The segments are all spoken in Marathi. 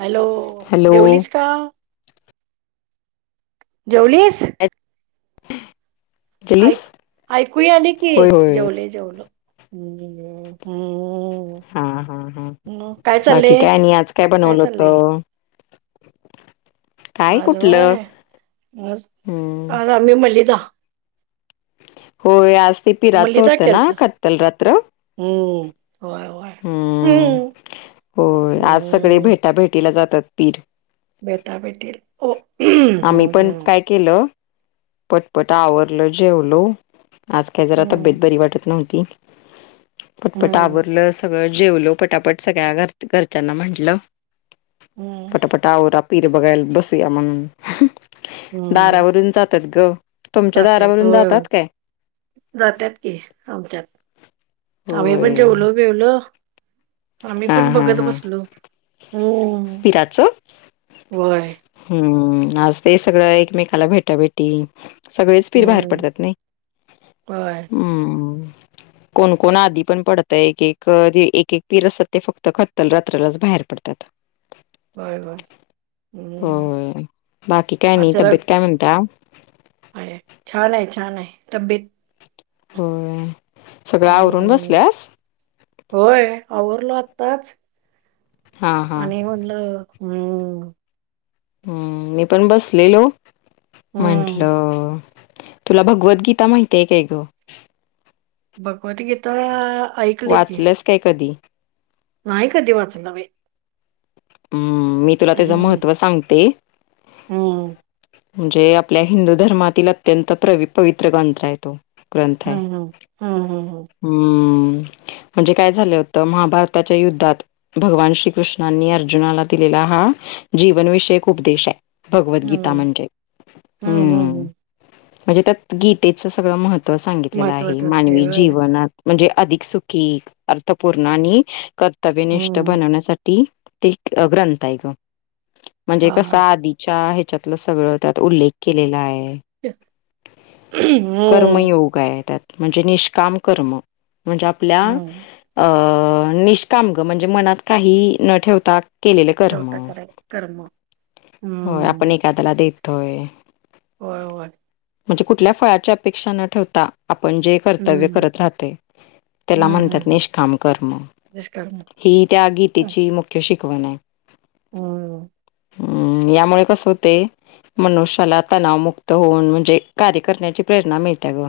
हॅलो हॅलो जेवलीस का जेवलीस ह ऐक ऐकू आले की होय होय जेवले जेवल ह् हा हा हा हा म काय बाकी चाललंय काय आणि आज काय बनवलं चाललंय होतं? काय कुठलं? आजय हम्म आज आम्ही मलिदा होय आज ते पिराचं मलिदा होतं ना केलता खत्तल रात्र हम्म होय वय हो आज सगळे भेटाभेटीला जातात पीर बेताबेटील आम्ही पण काय केलं पटपट आवरलं जेवलो आज काय जरा हम्म तब्येत बरी वाटत नव्हती पटपट हम्म आवरलं सगळं जेवलो पटापट सगळ्या घर घरच्यांना म्हटलं पटापट आवर पीर बघायला बसू या म्हणून हम्म दारावरून जातात ग तुमच्या जात्यात दारावरून होय हो जातात काय? जातात की आमच्यात आम्ही पण होय. जेवलो बेवल आ्ही हां, पण हां, बघत हां. बसलो हो पिराचं? वय हं. आज ते सगळं एकमेकाला भेटा भेटी सगळेच फिर बाहेर पडतात नाही हम्म कोण कोण आधी पण पडतय एक एक एक एक पीर असत ते फक्त खतल रात्रालाच बाहेर पडतात बय बाय हम्म होय. बाकी काय ह नाही. जरा तब्येत काय म्हणता? अ छान आहे छान आहे तब्येत हो हम्म होय आवरवरल च हां, हां. आणि म्हटलं अम हम्म मी पण बसलेलो हं. म्हंटलं तुला भगवद्गीता माहित आहे काय ग भगवत गीता वाचलंस काय कधी नाहीय कध वाचलावे ह् मी तुला त्याचं महत्त्व सांगते हम म्हणजे आपल्या हिंदू धर्मातील अत्यंत पवित्र ग्रंथ आहे तो ग्रंथय हं, हं, हं, हं, हम्म म्हणजे काय झालं होतं महाभारताच्या युद्धात भगवान श्रीकृष्णांनी अर्जुनाला दिलेला हा जीवनविषयक उपदेश आहे हं, भगवद्गीता हं, म्हणजे हं, हं, हम्म हं. म्हणजे त्यात गीतेचं सगळं महत्त्व सांगितलेलं आहे महत्वाचं असते मानवी होय. जीवनात म्हणजे अधिक सुखी अर्थपूर्ण आणि कर्तव्यनिष्ठ हं. बनवण्यासाठी ते ग्रंथ आहे ग म्हणजे हां, कसा हां. आधीच्या त्याच्यातलं सगळं त्यात उल्लेख केलेला आहे हं, हं. कर्मयोगय त्यात म्हणजे निष्काम कर्म म्हणजे आपल्या अ अ निष्कामग म्हणजे मनात काही न ठेवता केलेले कर्म ठवटं कराय कर्म हम्म क त्याला देतोय होर हो णजे कुठल्या फळाची अपेक्षा न ठेवता आपण जे कर्तव्य करत राहते त्याला म्हणतात निष्काम कर्म ही त्या गीतेची मुख्य शिकवण आहे हम् हम्म यामुळे कस होते मनुष्याला तणावमुक्त होऊन म्हणजे कार्य करण्याची प्रेरणा मिळते ग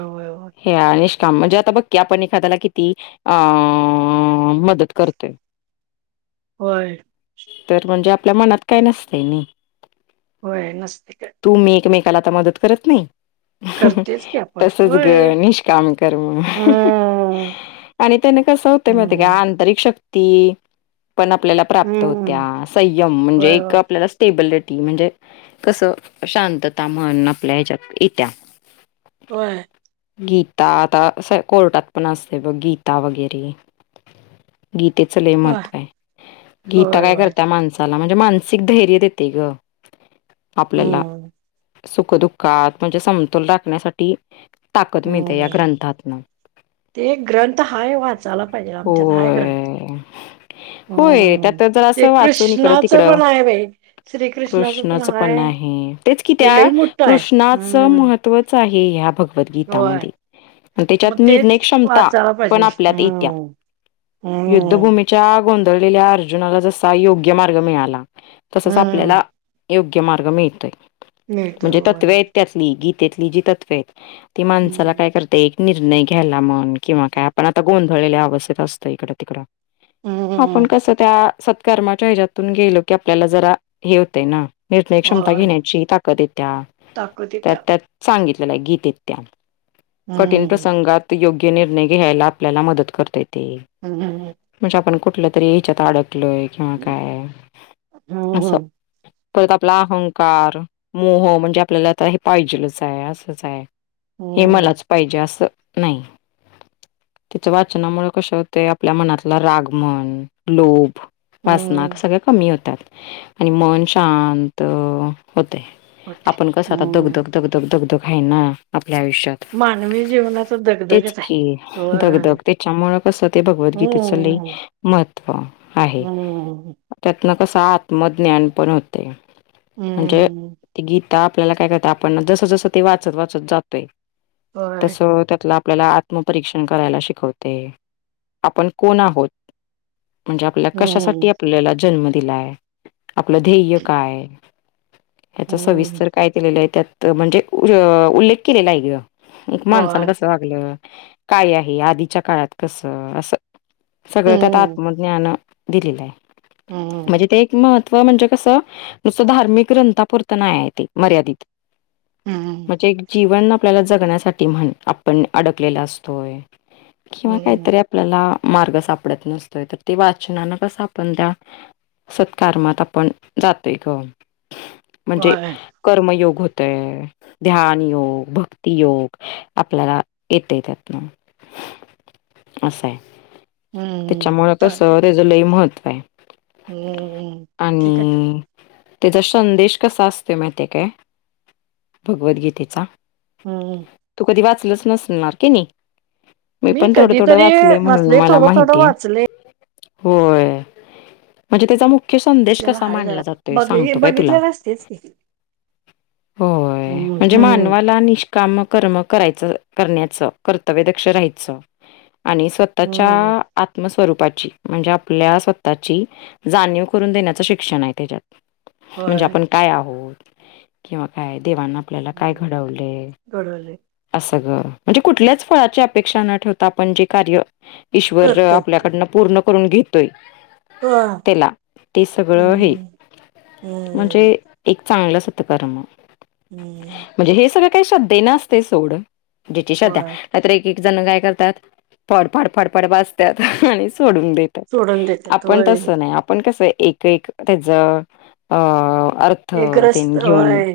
होय होय. ह आणि का म्हणजे आता बघकी आपण एखाद्याला किती अ मदत करतोय [inaudible] होय तर म्हणजे आपल्या मनात काय नसतंय नाही हो नसत का त्याला मदत करत नाही करतेच की आपण. तसच ग होय. निष्काम कर म हम्म. आणि त्याने कस होत म हम्म. आंतरिक शक्ती ती पण आपल्याला प्राप्त होत्या हम्म. संयम म्हणजे होय एक होय. आपल्याला स्टेबल रेट म्हणजे कसं शांतता मन आपल्या हच्यात येत्या हो गीता आता अस कोर्टात पण असते बघ गीता वगैरे गीतेच ल होय. महत्व आहे गीता होय काय होय. करत माणसाला म्हणजे माण सिगध ैर्यत येते ग आपल्याला हम्म. सुखदुःखात म्हणजे समतोल राखण्यासाठी ताकद मिळते या हम्म. ग्रंथातना ते ग्रंथ हाय वाचायला पाहिजे आमच्यात हाय ग्रंथ होय. होय हम्म. त्यात जरा ते असं वाचून इकडं कृष्णाचं तिकडं पण आहे बाई. श्रीकृष्णाचं कृष्णच पण हाय. आहे तेच की ते त्या लई मोठं आहे. कृष्णाचं हम्म. महत्वच आहे क ह बघ होय. गीतामध्ये त्याच्यात मग निर्णय तेच क्षमता वाचायला पण पाहिजे. आपल्यात येत्या हम्म. युद्धभूमीच्या गों ले अर्जुनाला जसा योग्य मार्ग मिळाला तसच आपल्याला योग्य मार्ग मिळतोय म्हणजे तत्वे आहेत त्यातली गीतेतली जी तत्व आहेत ती माणसाला काय करते एक निर्णय घ्यायला म्हण किंवा काय आपण आता गो अवथ असत इड तिकड आपण कस त्या सत्कर्माच्या हच्यातून गेल की आपल्याला जरा हे होतय ना निर्णय क्षमता घेण्याची ताकद येत त्या त्या त्यात सांगित गीेत त्या कठीण प्रसंगात योग्य निर्णय घ्यायला आपल्याला मदत करताेत म्हणजे आपण कुठलं तरी या्याच्यात अडकलोय किंवा काय असस परत आपला अहंकार मोह म्हणजे आपल्याला आता हे पाहिजेलच आहे असंच आहे हे मलाच पाहिजे असं नाही त्यािच्या वाचनामुळे कश होते आपल्या मनातला रागमन लोभ वाचना सगळ कमी होतात आणि मन शांत होते आपण कसं आता हम्म. दगधग दगधग दगधग आहे ना ल्या आयुष्यात मानवी जीवनाचा तेच दगदगच आहे. की गधग होय. त्याच्यामुळ कस ते भगवद्गी हम्म. महव आहे हम्म. कस आत्मज्ञान पण होते म्हणजे हम्म. गी आपल्याला काय करत आपण जस जसं ते वाचत वाचत जातोय होय. तस त्यात आपल्याला आत्मपरीक्षण करायला शिकवते आपण कोण आहोत म्हणजे आपल्या कशासाठी हम्म. आपल्याला जन्म दिलाय आपलं ध्येय काय ह्याचा हम्म. सविस्तर काय केलेलं आहे त्यात म्हणजे उल्लेख केलेला आहे गि एक माणसान होय. कसं वागलं काय आहे आधीच्या काळात कसं अस सगळं त्यात हम्म. आत्मज्ञान दिलेलं आहे हम्म. म्हणजे ते एक मह म्हणजे कसं नुसतं धार्मिक ग्रंथपूरत नाही आहे ते मर्यादित हम्म. म्हणजे एक जीवन आपल्याला जगण्यासाठी म्हण आपण अडकलेला असतोय किंवा हम्म. काहीतरी आपल्याला मार्ग सापडत नसतोय तर ते वाचनान कसं आपण त्या सत्कारमात आपण जातोय ग म्हणजे होय. कर्मयोग होत ध्यान योग भक्तियोग आपल्याला येते त्यातन असे हम्म. त्याच्यामुळे कस त्याच लय महत्व आहे हम्मम् ठीक आहे आणि त्याचा संदेश कसा असतो माहिती काय भगवद्गीतेचा हम्म तू कधी वाच नसणार की नाही मी पण थोडं थोडं कधीतरी वाचले म्हणून मला थोडं थोडं माहिती आहे वाचले होय म्हणजे त्याचा मुख मु्य संदेश त्याला कसा हाय मानला जरा जातोय बघ सांगतो काय तुला. बघितलेलं असतेच की होय हम्म म्हणजे हम्म मानवाला निष्काम कर्म करायच. करण्याच कर्तव्य दक्ष राहायचं आणि स्वतःच्या हम्म आत्मस्वरूप म्हणजे आपल्या स्वतःची जाणीव करून देण्याच शिक्षण आहे त्याच्यात म्हणजे होय आपण काय आहोत किंवा काय देव आपल्या काय घडव. घडवले सगळं म्हणजे कुठल्याच फळाची अपेक्षा न ठेवता आपण जे कार्य ईश्वर करते आपल्याकडनं पूर्ण करून घेतोय. हो त्याला ते सगळं हे हम्म म्हणजे हम्म एक चांगलं सत्कर्म हम्म ते काय श्रद्धे नसते सोड ज्याची श्रद्धा आहे. होय नाहीतर एकेक जण गाय करतात फडफड फडफड वाजतात आणि. सोडून देतात सोडून देतात आपण होय तस. आपण कसं एक एक त्याचा अ अर्थ ते एकग्रस्त घेऊन. होय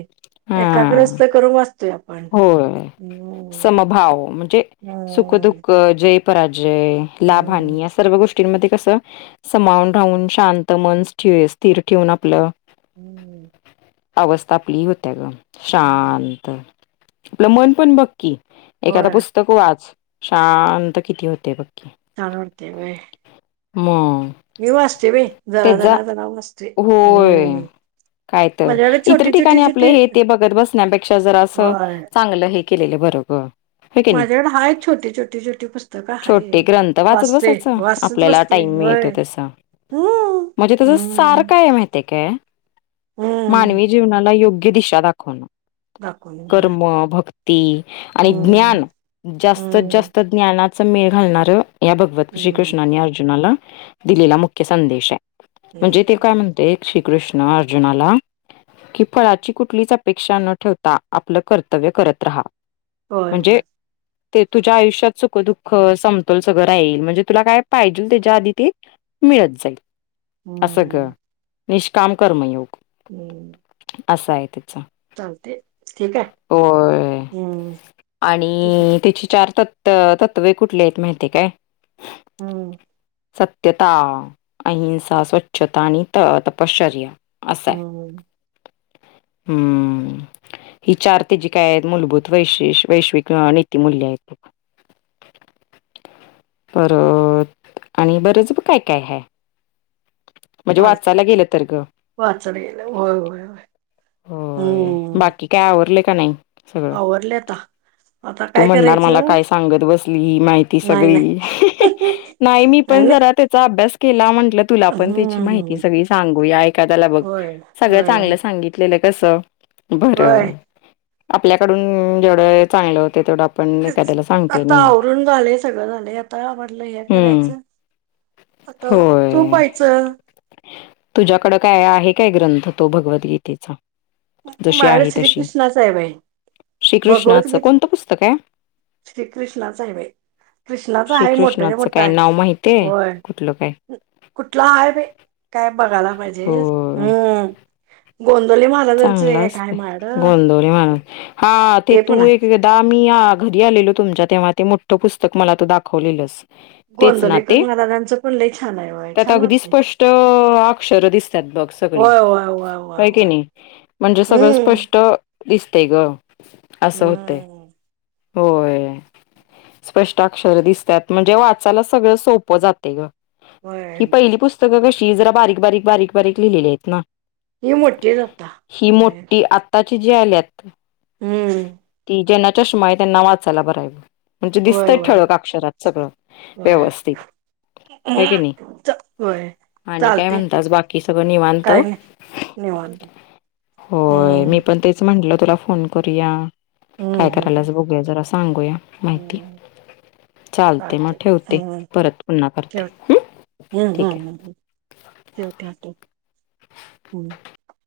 हा एकाग्रस्त करून वाचतोय आपण. होय. समभाव म्हणजे हम्म सुखदुःख जे. पराजय हम्म लाभनी या सर्व गोष्टींमध्ये कस समाून. राहून शांत मन ठे स्थिर ठेवून आपलं. हम्म अवस्था आपली होत्या ग हम्म शांत आपलं मन पण बघकी. एखादा होय पुस्तक वाच शांत किती होते बक्क. छान वाटतये. मग. मी वाचतोय बाई वय जरा त्याचा जरा जरा वाचते होय हम्म. काय तर माझ्याकडे इतर छोटी छोटी ठिकाणी आपलं छोटी हे ते बघत बसण्यापेक्षा जरा असं होय चांगलं हे. केलेलं बरं ग. होय की नाही माझ्याकडे हा हाय छोटी छोटी छोटी पुस्तकं छोटे आहेत वाचते वाचतच बसते. टाईम मिळतो होय तसा. हम्म म्हणजे त्याच सार हम्म. काय माहिते काय हम्म मानवी जीवनाला योग्य. य दिशा दाखवण दाखवून होय कर्म भक्ती आणि हम्म ज्ञान जास्तत हम्म जास्त ज्ञानाच मेळ घालणार. या भगवत हम्म श्रीकृष्णनी अर्जुनाला दिलेला मुख्य संदेश आहे.. म्हणजे ते हम्म. काय म्हणते श्रीकृष्ण अर्जुनाला कि फळाची कुठलीच अपेक्षा न ठेवता आपलं कर्तव्य करत राहा. होय म्हणजे होय. ते तुझ्या आयुष्यात सुख दुःख समतोल सगळं रा येईल म्हणजे तुला काय पाहिजेल त्याच्या आधी ते मिळत जाईल असं हम्म ग निष्काम कर्मयोग. [unintelligible] असं आहे ते. चालते. ठीक आहे. होय हम्म ठीक आहे आणि तिची चार तत. तर तत्त्व कुठले आहेत माहिती काय? हम्म सत्यता अहिंसा स्वच्छता आणि त तपश्चर्या असं आहे. हम्म हम्म ही चार तेजी काय मूलभूत वैशि वैश्विक नीतीमूल्य आहेत. [inaudible] परत आणि बरंच काय काय हाय. म्हणजे चालते वाचायला गेलं तर ग. वाचलं गेलं व्हाय व्हाय. होय बाकी काय आवरले का नाही? सगळं? आवर लेता. तू म्हणणार मला काय सांगत बसली माहिती नाही सगळी. नाही ही ही नाही मी पण नाही. जरा त्याचा अभ्यास- केला म्हंटलं तुला पण त्याची माहिती हम्म सगळी सांगूया एखादाला बघ होय सगळं होय चांगलं सांगित- केलं कसा बर होय आपल्याकडून जेवढ चांगलं तेव- आता आवरून झालेय सगळं झालं आता आवडलं हे हम्म करायचं- आता तू होय. पाहिच- तुझ्याकडं काय आहे काय ग्रंथ तो भगवत गीता चा? माळ श्री कृष्णा साहेब ये. श्रीकृष्णाचं कोणतं पुस्तक आहे? श्री कृष्णाचा आहे बाई. कृष्णाचा आहे मोठा च श्रीकृष्णाचं मोठा काय आहे. नाव माहितीय? होय कुठलं काय कुठला आहे म काय बघायला पाहिजे. जेस हो हम्म गो- चांगलं असते. गोंदोळी म्हारून ह- हा ते पण तू आहे एक एकदा मी आ घरी आलेलो तुमच्या तेव्हा ते मोठं पुस्तक मला तू दाखवलेलंस- तेच गोंदवलेकर नाते महाराजांचं पण लय छान आहे होय त्यात छान अगदी वाटते स्पष्ट अक्षर दिसतात. बघ सगळी होय होय होय होय हाय की होय नाही. म्हणजे सगळं हम्म स्पष्ट दिसते ग. असं होतंय- हम्म होय स्पष्टाक्षर दिसतात म्हणजे वाचायला सगळं सोपं जाते ग- होय ही पहिली पुस्तकं कशी जरा बारीक बारीक बारीक बारीक लिहिलेली आहेत ना. ही मोठ्ठी जाता- ही मोठी आताची जी आल्यात हम्म त ज- चष्मा आहे त्यांना वाचायला बरं - म्हणजे होय दिसतंय होय ठळक अक्षरात सगळं होय व्यवस्थित. होय की नाही. च बर. आणि काय म्हणतात? बाकी सगळं निवांत. काय नाही निवांत होय मी हम्म पण तेच म्हटलं तुला फोन करूया हम्म काय हम्म करायलाच बघूया जर अस- सांगूया. माहिती हम्म. चालते मग आटी ठेवते हम् परत पुन्हा ठव करते हम्म ठीक आहे. हम्म हम् हम. ते ठाक हम्म.